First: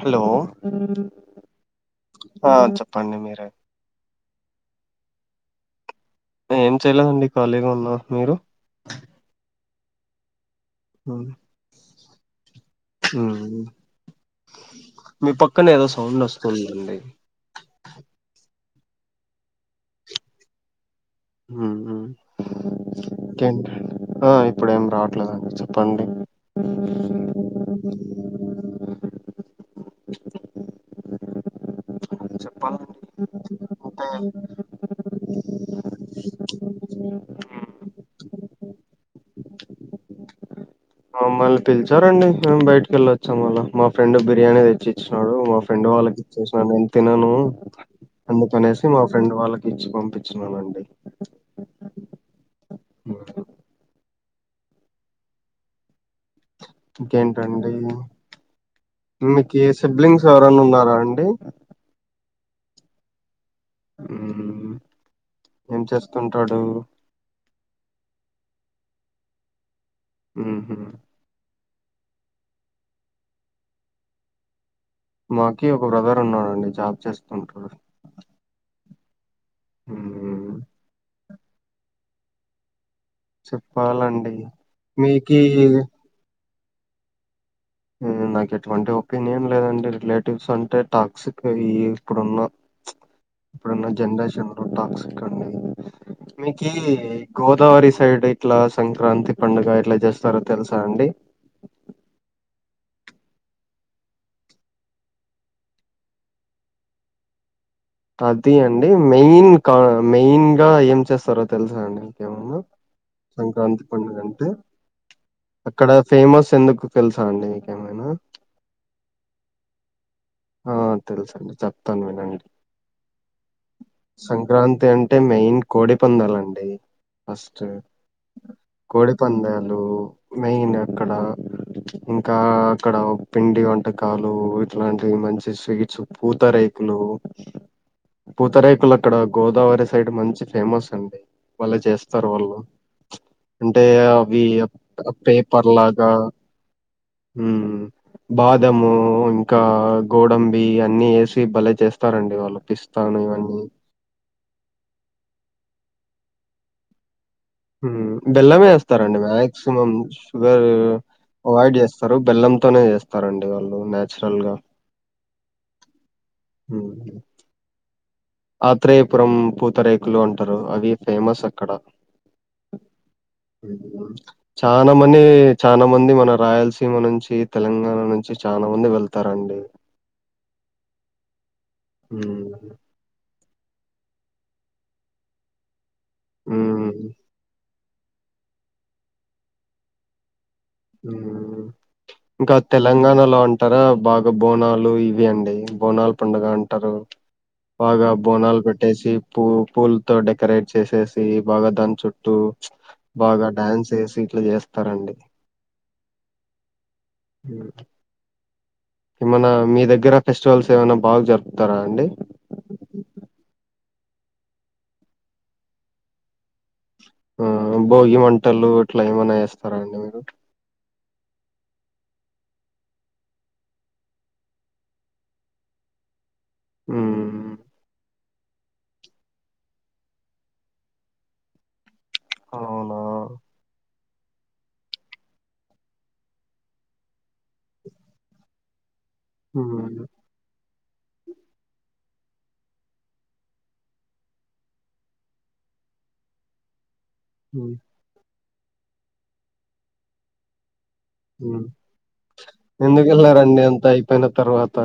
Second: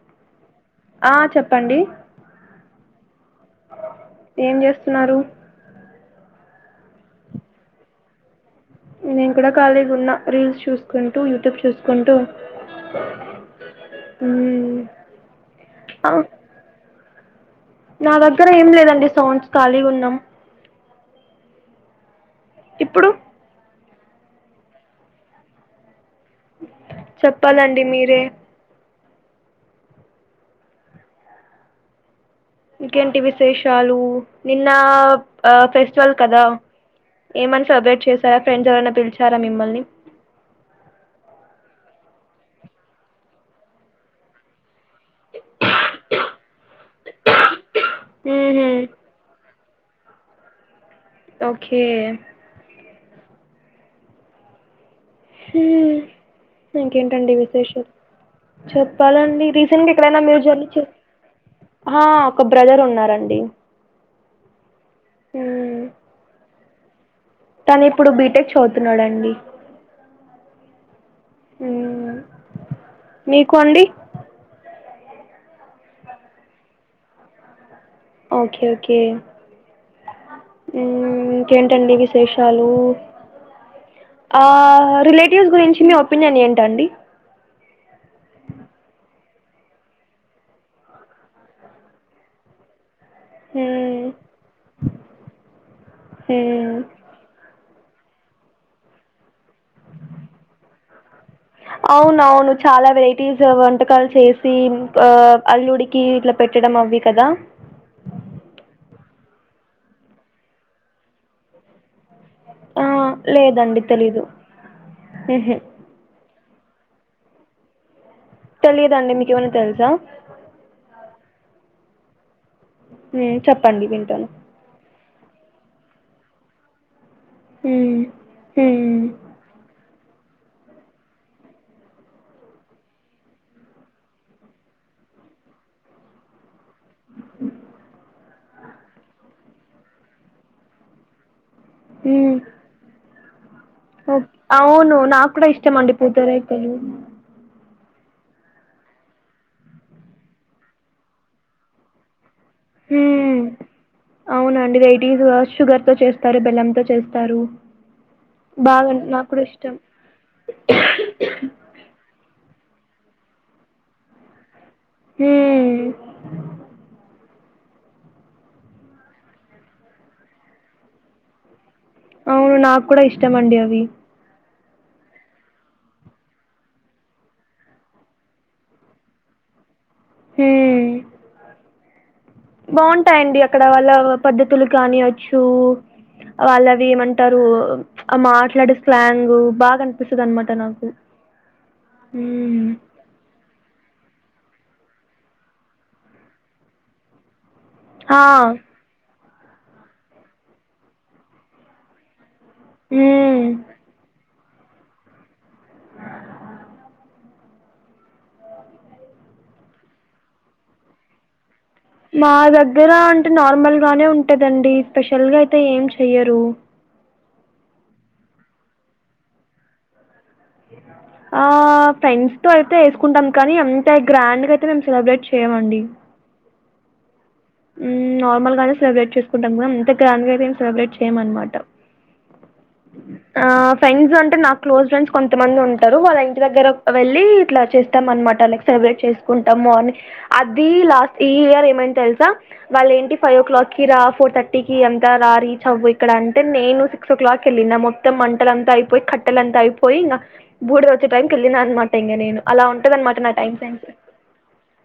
Hello ఆ చెప్పండి ఆ చెప్పండి మీరే ఏం చేస్తున్నారు ఏం చెయలేదండి ఖాళీగా ఉన్నా మీరు నేను కూడా కాలిగా ఉన్న రీల్స్ చూసుకుంటూ హ్మ్ యూట్యూబ్ చూసుకుంటూ మ్మ్ మీ పక్కన ఏదో ఆ సౌండ్ వస్తుందండి నా దగ్గర ఏం లేదండి సౌండ్స్ ఖాళీ ఉన్నాం మ్మ్ ఇప్పుడు ఇంకేంటి ఆ ఇప్పుడు ఏం రావట్లేదండి చెప్పండి చెప్పాలండి మీరే చెప్పాలండి ఇంకేంటి విశేషాలు అంటే నిన్న ఆ ఫెస్టివల్ కదా ఏమన్నా సెలబ్రేట్ చేసారా ఫ్రెండ్స్ ఎవరైనా పిలిచారా మిమ్మల్ని మమ్మల్ని పిలిచారండి మేము బయటకిళ్ళ వచ్చాం మళ్ళ మా ఫ్రెండ్ బిర్యానీ తెచ్చి డు మా ఫ్రెండ్ వాళ్ళకిసిన నేను తినను ఊహూ అందుకనేసి మా ఫ్రెండ్ వాళ్ళకి ఇచ్చి పంపించన్నానండి ఓకే ఓ ఇంకేంటండి విశేషాలు చెప్పాలండి మీకు రీసెంట్ గా ఎక్కడైనా సిబ్లింగ్స్ ఎవరన్నా మ్యూజర్నీ ఉన్నారా అండి హా ఒక బ్రదర్ ఉన్నారండి హ్మ్ఏం చేస్తుంటాడు తను ఇప్పుడు బీటెక్ చదువుతున్నాడుండి హ్మ్ హ్మ్ మీకు అండి మాకి ఒక బ్రదర్ ఉన్నానండి జాబ్ చేస్తుంటారు ఓకే ఓకే హ్మ్. హ్మ్ ఇంకేం టండి విశేషాలు చెప్పాలండి. మీకీ రిలేటివ్స్ గురించి మీ ఒపీనియన్ ఏంటండి నాకు ఎటువంటి ఒపీనియన్ లేదండి రిలేటివ్స్ అంటే టాక్సిక్ ఈ ఇప్పుడున్నా ఇప్పుడున్న మ్మ్, జనరేషన్ లో టాక్స్క్ ఇక్క మీకు మ్మ్. గోదావరి సైడ్ ఇట్లా సంక్రాంతి పండుగ ఎట్లా చేస్తారో తెలుసా అండి అవునవును చాలా వెరైటీస్ వంటకాలు చేసి ఆ అల్లుడికి ఇట్లా పెట్టడం అవి కదా అది అండి మెయిన్ మెయిన్ గా ఏం చేస్తారో తెలుసా అండి ఆ లేదండి సంక్రాంతి పండుగ తెలీదు అంటే మ్హూ. అక్కడ ఫేమస్ ఎందుకు తెలుసా అండి మీకేమైనా తెలియదుండి మీకు ఏమన్న తెలుసా ఆ తెలుస అండి చెప్తాను వినండి చెప్పండి వింటాను సంక్రాంతి అంటే మెయిన్ కోడి పందాలండి ఫస్ట్ మ్మ్, మ్మ్, కోడి పందాలు మెయిన్ అక్కడ ఇంకా అక్కడ పిండి వంటకాలు ఇట్లాంటి ఇ మంచి స్వీట్స్ పూత రేకులు పూతరేకులు అక్కడ గోదావరి సైడ్ మంచి ఫేమస్ అండి బలే చేస్తారు మ్మ్. వాళ్ళు అంటే అవి అవును నాకు కూడా పేపర్ ఇష్టం అండి లాగా పూతరేకులు హ్మ్ బాదము ఇంకా గోడంబి అన్ని వేసి భలే చేస్తారండి వాళ్ళు పిస్తాను మ్మ్ ఇవన్నీ అవునండి రైటిస్ షుగర్ తో చేస్తారు బెలం తో చేస్తారు బెల్లమే బాగా వేస్తారండి నాకు కూడా ఇష్టం మాక్సిమం షుగర్ అవాయిడ్ చేస్తారు బెల్లంతోనే చేస్తారండి వాళ్ళు నచురల్ గా హ్మ్ ఊ ఆత్రేయపురం పూతరేకులు అంటారు అవి ఫేమస్ అక్కడ అవును నాకు కూడా ఇష్టం అండి అవి చానా మని చానా మంది మన రాయలసీమ నుంచి తెలంగాణ నుంచి చాలమంది వెళ్తారండి అ హ హ్మ్. బాగుంటాయండి అక్కడ వాళ్ళ పద్ధతులు కానియచ్చు వాళ్ళు అవి హ్మ్. ఏమంటారు ఆ మాట్లాడే స్లాంగ్ బాగా అనిపిస్తది అనమాట నాకు ఇంకా హ్మ్ తెలంగాణలో అంటారా బాగా బోనాలు ఇవి అండి బోనాలు పండుగ అంటారు బాగా ఆ బోనాలు పెట్టేసి పూ పూలతో డెకరేట్ చేసేసి బాగా దాని చుట్టు బాగా హ్మ్ డ్యాన్స్ వేసి ఇట్లా చేస్తారండి హ ఏమన్నా మీ దగ్గర ఫెస్టివల్స్ ఏమైన్నా బాగా జరుపుకుంటారా మా దగ్గర అంటే నార్మల్గ బానే ఉంటదండి స్పెషల్ గా అయితే ఏం చెయ్యరు ఆ భోగి మంటలు ఇట్లా ఏమనా వేస్తారా అండి మీరు ఆ ఫ్రెండ్స్ తో అయితే వేసుకుంటాం కానీ అంత గ్రాండ్గా అయితే మేము సెలబ్రేట్ చేయమండి ఆ అ నార్మల్ గానే సెలబ్రేట్ చేసుకుంటాం అంత గ్రాండ్ గ అయితే ఏం సెలబ్రేట్ చేయమనమాట అవునా ఆ ఫ్రెండ్స్ అంటే నాకు క్లోజ్ ఫ్రెండ్స్ కొంతమంది ఉంటారు వాళ ఇంటి దగ్గర వెళ్ళి ఇట్లా చేస్తామనమాట లైక్ సెలబ్రేట్ చేస కుంటాం మార్నింగ్ మ్మ్ అది లాస్ట్ ఈ ఇయర్ ఏమైంది తెలుసా వాళ్లు ఏంటి ఫైవ్ ఓ క్లాక్ కి రా ఫోర్ థర్టీ కి ఎంత రా రీచ్ అవ్వు ఇక్కడ అంటే నేను సిక్స్ ఓ క్లాక్కి మ్మ్ వెళ్ళిన మొత్తం మంటలంతా అయిపోయి కట్టెలంతా అయిపోయి ఇంకా బూడిద టైంకి వెళ్ళిన మ్మ్ అనమాట ఇంకా నేను అలా ఉంటది ఎందుకు అనమాట నా టైమ్ వెళ్ళారండి అంత సెన్స్ అయిపోయిన తర్వాత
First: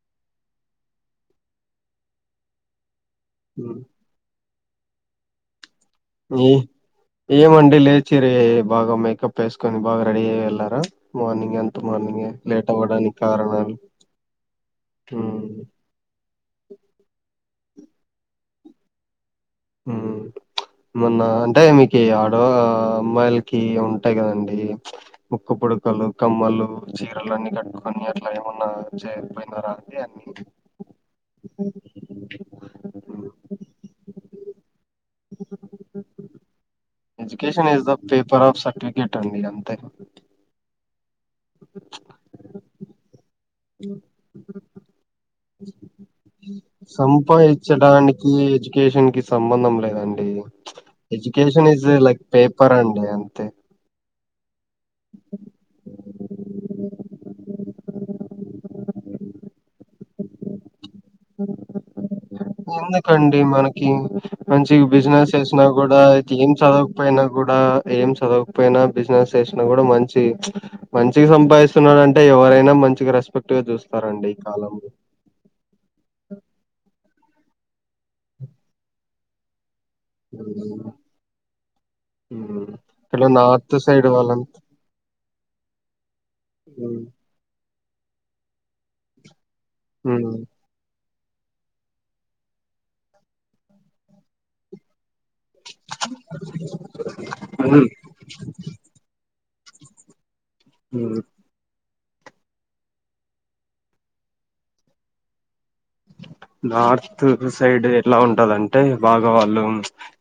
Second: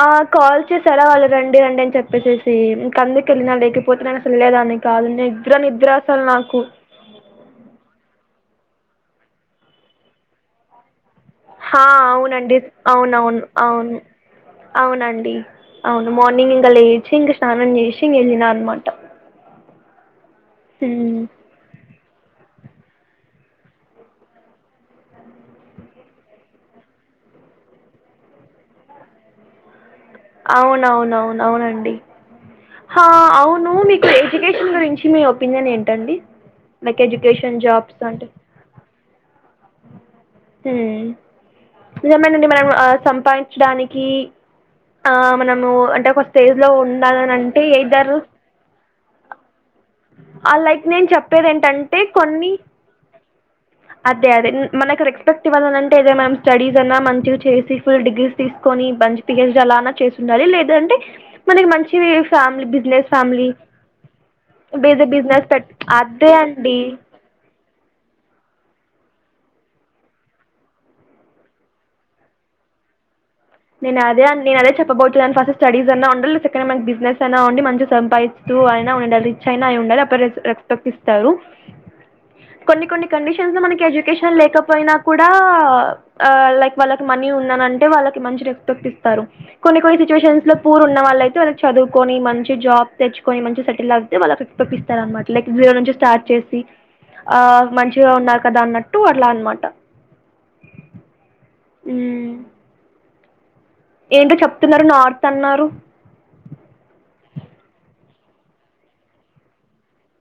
ఆ కాల్ చేసర వాళ్ళు రండి రండి అని చెప్పేసి ఇ అందుకెళ్ళినా ఉమ్. లేకపోతే నేను అసలు వెళ్లే దాన్ని కాదు నిద్ర నిద్ర అసలు నాకు ఈ ఏమండి లేచిరి బాగా మేకప్ వేసుకొని బాగా రెడీ అయి వెళ్లారా మార్నింగ్ అంత హా మార్నింగే అవునండి లేట్ అవ్వడానికి అవునవును కారణాలు అవును అవునండి మ్మ్ అవును మార్నింగ్ ఇంకా లేచి ఇంక స్నానం చేసి ఇంగ వెళ్ళిన అనమాట ఉ హ్మ్. మొన్న అంటే మీ ఆడ అమ్మాయిలకి ఉంటాయి కదండి ముక్కు పుడకలు కమ్మలు చీరలు అన్నీ కట్టుకొని అట్లా ఏమన్నా చేయకపోయినారా అండి అన్ని అవునవున అవున అవునండి ఆ అవును మీకు ఎడ్యుకేషన్ గురించి మీ ఒపీనియన్ ఏంటండి like education is the jobs అంటే పేపర్ ఆఫ్ సర్టిఫికేట్ అండి అంతే ఉ ఏమోనండి మనం ఆ సంపాదించడానికి ఆ మనము అంటేే ఒక స్టేజ్ లో ఉండాలనంటే సంపాదించడానికి ఎడ్యుకేషన్ కి సంబంధం లేదండి ఆ లైక్ నేను చెప్పేది ఎడ్యుకేషన్ ఈజ్ ఏంటంటే లైక్ కొన్ని పేపర్ అండి అంతే అదే అదే మనకు రెస్పెక్ట్ ఇవ్వాలనంటే ఇదే మ్యామ్ స్టడీస్ అన్నా మంచిగా చేసి ఫుల్ డిగ్రీస్ తీసుకొని మంచి పిహెచ్డి అలా అన్న చేసి ఉండాలి లేదంటే మనకి మంచి ఫ్యామిలీ బిజినెస్ ఎందుకండి ఫ్యామిలీ మనకి మంచిగ బేస్ బిజినెస్ చేసినా పెట్ కూడా అదే అయితే ఏం అండి చదవకపోయినా కూడా ఏం చదవక పోయిన బిజినెస్ చేసిన కూడా మంచి మంచిగ సంపాదిస్తున్నాడు అంటే ఎవరైనా మంచిెగ రెస్ నేను అదే నే అదే చెప్పబోతున్నాను ఫస్ట్ స్టడీస్ అన్నా ఉ మంచి బిిజినెసైనా ఉండి మంచిగ సంపాదిస్తూ అయినా ఉండాలి రిచ్ఐనా అె రెస్పెక్ట్ ఇస్తారు ఉమ్ కొన్ని కొన్ని ఇక్కడ కండిషన్స్ లో నార్త్ మనకి సైడ్ ఎడ్యుకేషన్ వాళ్ళంతా లేకపోయినా కూ డ ఆ లైక్ ఉమ్ వాళ్ళకి మనీ ఉన్నానంటే వాళ్ళకి మంచి రెస్పెక్ట్ ఇస్తారు కొన్ని కొన్ని ఉమ్ సిచువేషన్ లో పూర్ ఉన్న వాళ్ళ అయి తారు చదువుకొని మంచి జాబ్ తెచ్చుకొని మంచి సెటిల్ అవుతే వాళ్ళకి ఫి పప్పపిస్తారు అనమాట లైక్ జీరో నుంచి స్టార్ట్ చేసి ఆ ఉమ్ మంచిగా ఉన్నారు కదా అన్నట్టు అట్లా అనమాట ఉ ఉ ఏంటో చెప్తున్నారు నార్త్ అన్నారు నార్త్ సైడ్ ఎలా ఉంటదంటే బాగా వాళ్ళు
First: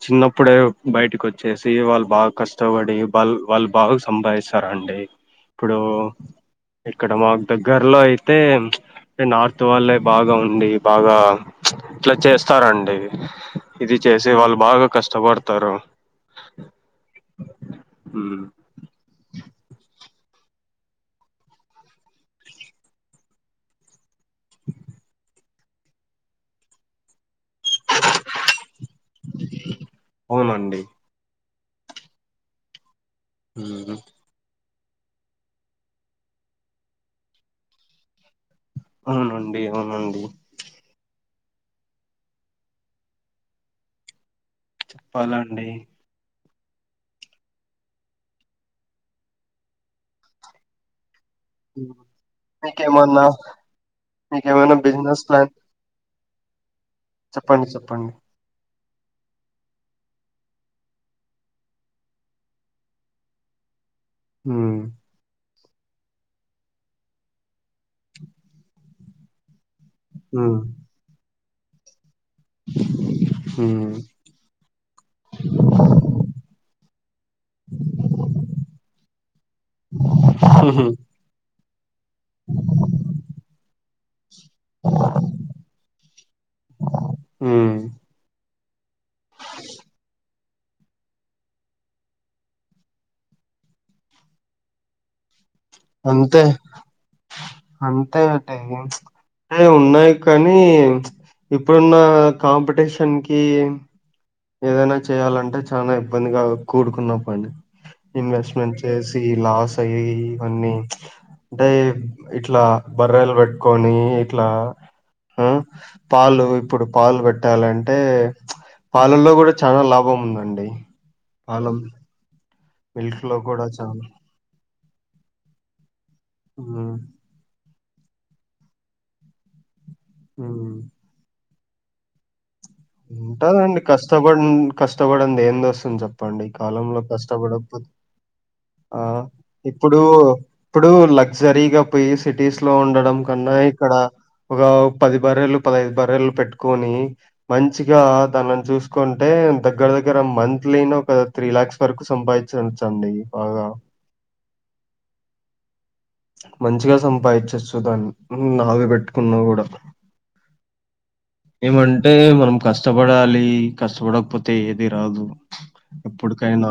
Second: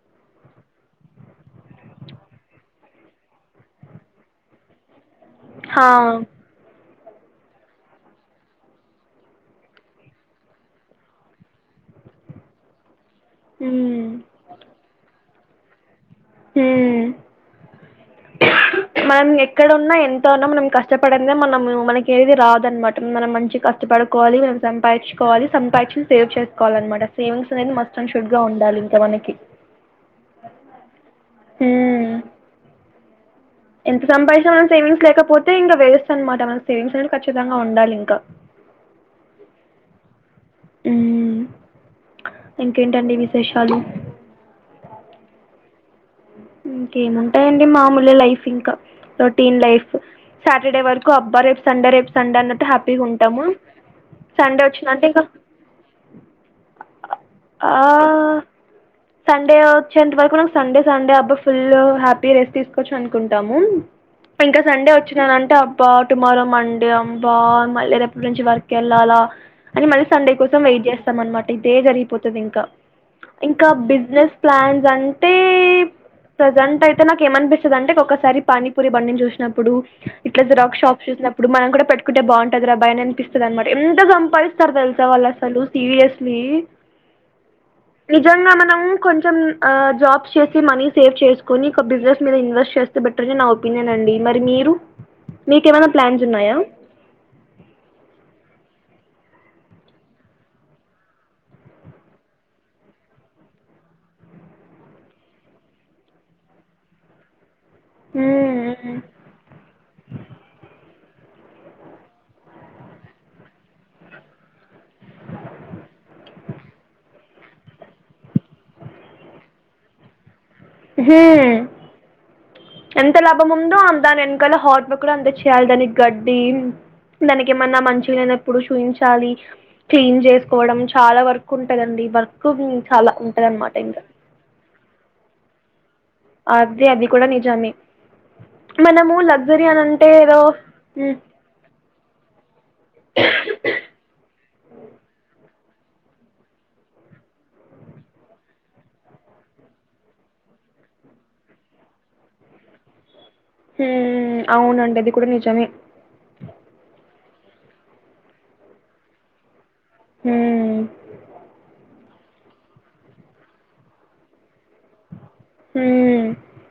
చిన్నప్పుడే బయటకు వ చ్చేసి వాళ్ళు బాగా కష్టపడి వాళ్ళ వాళ్ళు బాగా సంపాదిస్తారండి ఇప్పుడు హా. ఇక్కడ మాకు దగ్గరలో అయితే నార్త్ వాళ్లే బాగా ఉ ఉండి బాగా ఇట్లా చేస్తారండి ఇది ఉమ్. చేసి వాళ్ళు బాగా కష్టపడు తారు ఉ ఉమ్, మనం ఎక్కడన్నా ఎం తానం మనం కష్టపడిందే మనం మనకి ఏది రాదు అనమాట మనం మంచి కష్టపడుకోవాలి మనం సంపాదించుకో కోవాలి సంపాదించి సేవ్ చేసుకోవాలి అన్నమాట సేవింగ్స్ అనేది మస్ట్ అండ్ షూడ్ గా ఉండాలి ఇంకా మనకి అవునండి ఉ ఉమ్. ఎంత సంపాదించవాన్ సేవింగ్స్ లేకపోతే ఇంకా వెస్ట్ అనమాట మన సేవింగ్స్ అనే ఖచ్చితంగా ఉండాలి ఇంకా అవునండి అవునండి ఉ ఇంకేంటండి విశేషాలు చెప్పాలా అండి ఇంకా ఏముంటాయండి మామూలు లైఫ్ ఇంకా రొటీన్ లైఫ్ సాటర్డే వర్క్ కు అబ్బా రేపు సండే రేపు సండే అన్నట్టు హ్యాపీగా మీకేమన్నా ఉంటాము సండే మీకేమైనా వచ్చిందంటే బిజినెస్ ఇంకా ప్లాన్ చెప్పండి ఆ చెప్పండి సండే వచ్చంతే వరకు నాకు సండే సండే అబ్బా ఫుల్ హ్యాపీ రెస్ట్ తీసుకోవచ్చు అనుకుంటాము ఇంకా హ్మ్ సండే వచ్చిననంటేబ్ బా టుమారో మండే అంబా మళ్ళీ రేపటి నుంచి వర్క్ వెళ్ళాలా అని మళ్ళీ సండే కోసం హ్మ్ వెయిట్ చేస్తాం అనమాట ఇదే జరిగిపోతు తుది ఇంకా ఇంకా హ్మ్ బిజినెస్ ప్లాన్స్ అంటే ప్రజెంట్ అయితే నాకు ఏం అనిపిస్తుంది అంటే ఒకసారి పానీపూరి బండిని చూసినప్పుడు ఇట్లా జిరాక్ హుహు. షాప్ చూసినప్పుడు ఇప్పుడు మనం కూడం ఒకటే బాగుంటది రా అబ్బాయిని అనిపిస్తుంది అనమాట ఎంత సంపాదిస్తారు తెలుసా వాళ్ళు అసలు సీరియస్లీ అ నిజంగా మనము కొంచెం ఆ జాబ్స్ ఈ మనీ సేవ్ చేసుకొని ఒక బిజినెస్ మీద ఇన్వెస్ట్ చేస్తే బెటర్ అని నా ఒపీనియన్ అండి మరి మీరు మీకేమైనా ప్లాన్స్ అంతే ఉన్నాయా అంతే అంటయి ఇన్ ఏ ఉన్నాయి కానీ ఇప్పుడున్న కాంపిటీషన్ కి ఏదైనా చేయాలంటే చాలా ఇబ్బందిగా కూడుకున్న పని ఇన్వెస్ట్మెంట్ హ్మ్, చేసి లాస్ అయి ఉ అంటే ఇట్లా బర్రెలు పెట్టుకొని ఇట్లా ఆ పాలు ఇప్పుడు పాలు పెట్టాలంటే పాలల్లో కూడా చాలా లాభం ఉందండి ఏహే పాలం ఎంత మిల్క్‌లో లాభం కూడా ఉందో చాలా. దాని వెనకాల హాట్ బుక్ కూడం తెచ్చియాలి దానికి గడ్డి హ్మ్. దానికి ఏమన్నా మంచిగా లేనప్పుడు చూయించలి క్లీన్ హ్మ్. చేసుకోవడం చాలా వర్క్ ఉంటందండి వర్క్ చాలా ఉంటుంది అనమాట ఉంటదండి ఇంకా కష్టపడి కష్టపడింది ఏం దోస్తుంది చెపు ప్పండి ఈ అదే కాలంలో అది కూడా నిజమే కష్టపడపోదు ఆ మనము లగ్జరీ అని ఇప్పుడు అంటే ఏదో ఇప్పుడు లగ్జరీగా పోయి సిటీస్ లో ఉండడం కన్నా హ్మ్. ఇక్కడ ఒక పది బర్రెలు పదైదు బర్రెలు పెట్టుకొని మంచిగా దానిని చూసుకుంటే దగ్గర దగ్గర మంత్లీని ఒక త్రీ లాక్స్ వరకు సంపాదించ చ చండి హు అవునండి అది కూడా నిజమే మంచిగా సంపాదించొచ్చు దాన్ని నావి పెట్టుకున్నా కూడా హ్మ్. ఏమంటే అంటే మనం కష్టపడాలి కష్టపడకపోతే ఏది రాదు హ్మ్. ఎప్పుటికైనా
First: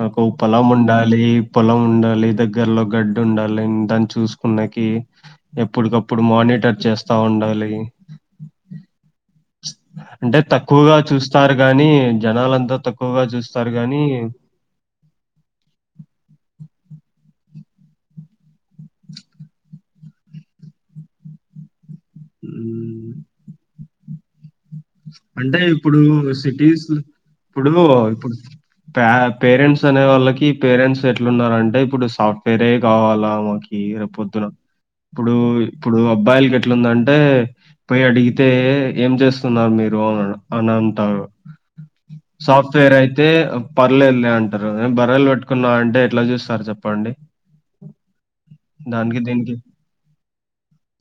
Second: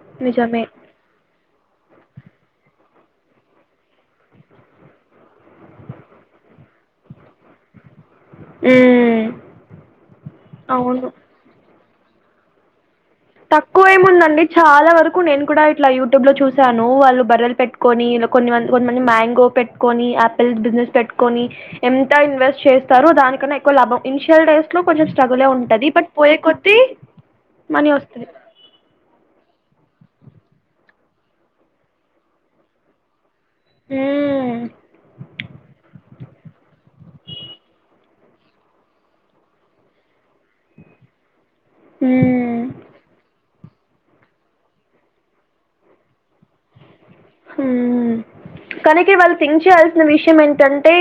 నాకు నిజమే. పొలం ఉండాలి పొలం ఉండాలి దగ్గరలో గడ్డి ఉండాలి దాన్ని చూసుకున్నాకి ఎప్పుటికప్పుడు మార్నింగ్ మీటర్ చేస్తా ఉండాలి హ్మ్. అంటే తక్కువగా అవును. చూస్తారు కాని జనాలంతా తక్కువ తక్కువ ఏముందండి చాలా వరకు నేను కూడా ఇట్లా యూట్యూబ్ లో చూసాను వాళ్ళు బర్రలు పెట్టు కొని ఇ కొన్ని మంది కొంతమంది మ్యాంగో పెట్టుకొని ఆపిల్ బిజినెస్ పెట్టుకొని ఎంత ఇన్వెస్ట్ హ్మ్. చేస్తారునికన్నా ఎక్కువ లాభం ఇనిషియల్ డేస్ అట్లో కొంచెం స్ట్రగుల్ అంటే ఉంటది ఇప్పుడు బట్ పోయే కొద్ది సిటీస్ ఇప్పుడు మనీ వస్తు ఇప్పుడు ప పేరెంట్స్ అనే వాళ్ళకి పేరెంట్స్ ఎట్లున్నార అంటే ఇప్పుడు సాఫ్టువేరే కావాలా కి పొద్దున హ్మ్. ఇప్పుడు ఇప్పుడు అబ్బాయిలకి ఎట్లున్దంటే పోయి అడిగి అయితే ఏం చేస్తున్నారు మీరు అని అంటారు హ్మ్. సాఫ్ట్వేర్ అయితే పర్లేదులే అంటారు నేను బర్రలు పెట్టుకున్నా అంటే ఎట్లా చూస్తారు చెప్పండి హు కనుక దానికి వాళ్ళు దీనికి థింక్ చేయాల్సిన విషయం ఏంటంటే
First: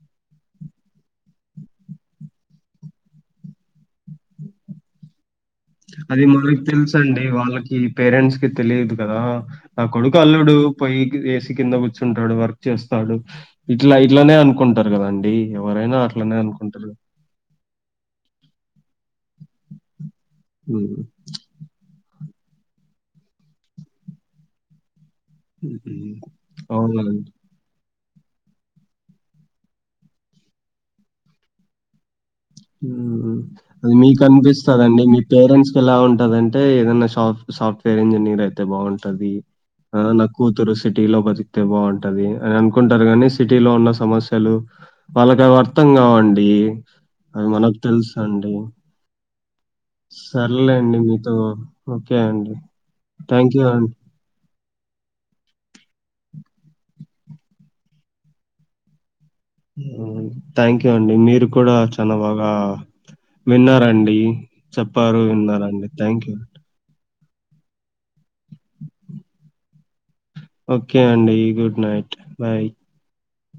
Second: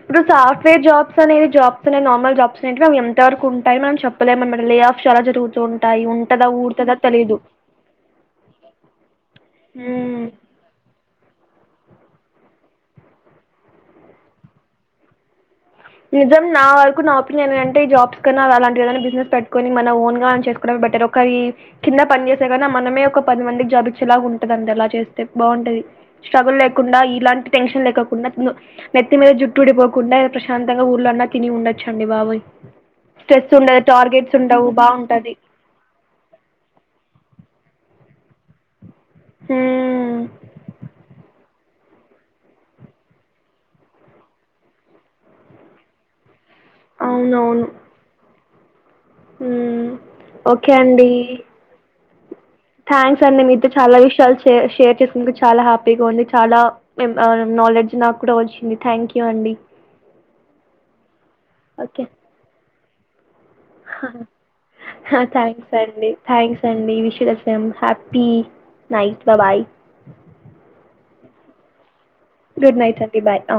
ఇప్పుడు సాఫ్ట్వేర్ జాబ్స్ అనేది జాబ్స్ ని నార్మల్ జాబ్స్ మనం ఎంత వరకు ఉంటా మనం చెప్పలేం అనమాట లే ఆఫ్ చా జరుగుతుంది అది మనకి తెలుస అండి వాళ్ళకి పేరెంట్స్ కి తెలిదు కదా నా కొడుకు హ్మ్. అల్లుడు పోయి ఏసి కింద కూర్చుంటాడు వర్క్ చేస్తాడు ఇట్లా ఇట్లానే అనుకుంటారు కదండి నిజం నా వరకు నా ఒపీనియన్ండి జాబ్స్ కన్నా అలాంటి ఏదైనా బిజినెస్ పెటుకొని మన ఓన్ గాం చేసుకోడం హ్మ్. బెటర్ ఒక ఈ కింద పని ఏదైనా మనమే ఒక పది మందికి జాబచ్చేలా ఉంటుంది అడి ఎలా చేస్తా బాగుంటది హ్మ్. స్ట్రగుల్ లేకుండా అవునండి. ఇలాంటి టెన్షన్ లే నెత్తి మీద జుట్టుడిపోకుండా ప్రశాంతంగా ఊర్లో అన్నా తిని ఉండొచ్చండి బాబోయ్ స్ట్రెస్ ఉండదు అది మీకు టార్గెట్స్ ఉండవు అనిపిస్తదండి మీ బాగుంటది పేరెంట్స్ క ఎలా ఉంటదింటే ఏదైనా షాక్ సాఫ్ట్వేర్ ఇంజనీర్ అయితే బాగుంటది హ్మ్ నా కూతురు సిటీ లో ప్రతి అ బాగుంటది అని అనుకుంటారు గాని సిటీ లో ఉన్న సమస్యలు వాళ్ళకి అవి అర్థం కావండి అవి అవునవును మనకు తెలుసు అండి హ్మ్ సర్లే అండి మీతో ఓకే అండి థ్యాంక్స్ అండి థ్యాంక్ యూ మీతో చాలా విషయాలు షే షేర్ చేసునందుకు చాలా హ్యాపీగా ఉంది చాలా నాలెడ్జ్ నాకు కూడా వచ్చింది థ్యాంక్ యూ అండి హు థ్యాంక్ యూ అండి మీరు కూడా చాల బాగా విన్నారండి. చెప్పారు, థ్యాక్స్ విన్నారండి. అండి థ్యాంక్ యూ. థ్యాక్స్ అండి ఈ విషయ హ్యాపీ నైట్ బా బాయ్ ఓకే అండి good night bye. Good night అండి బాయ్ ఆ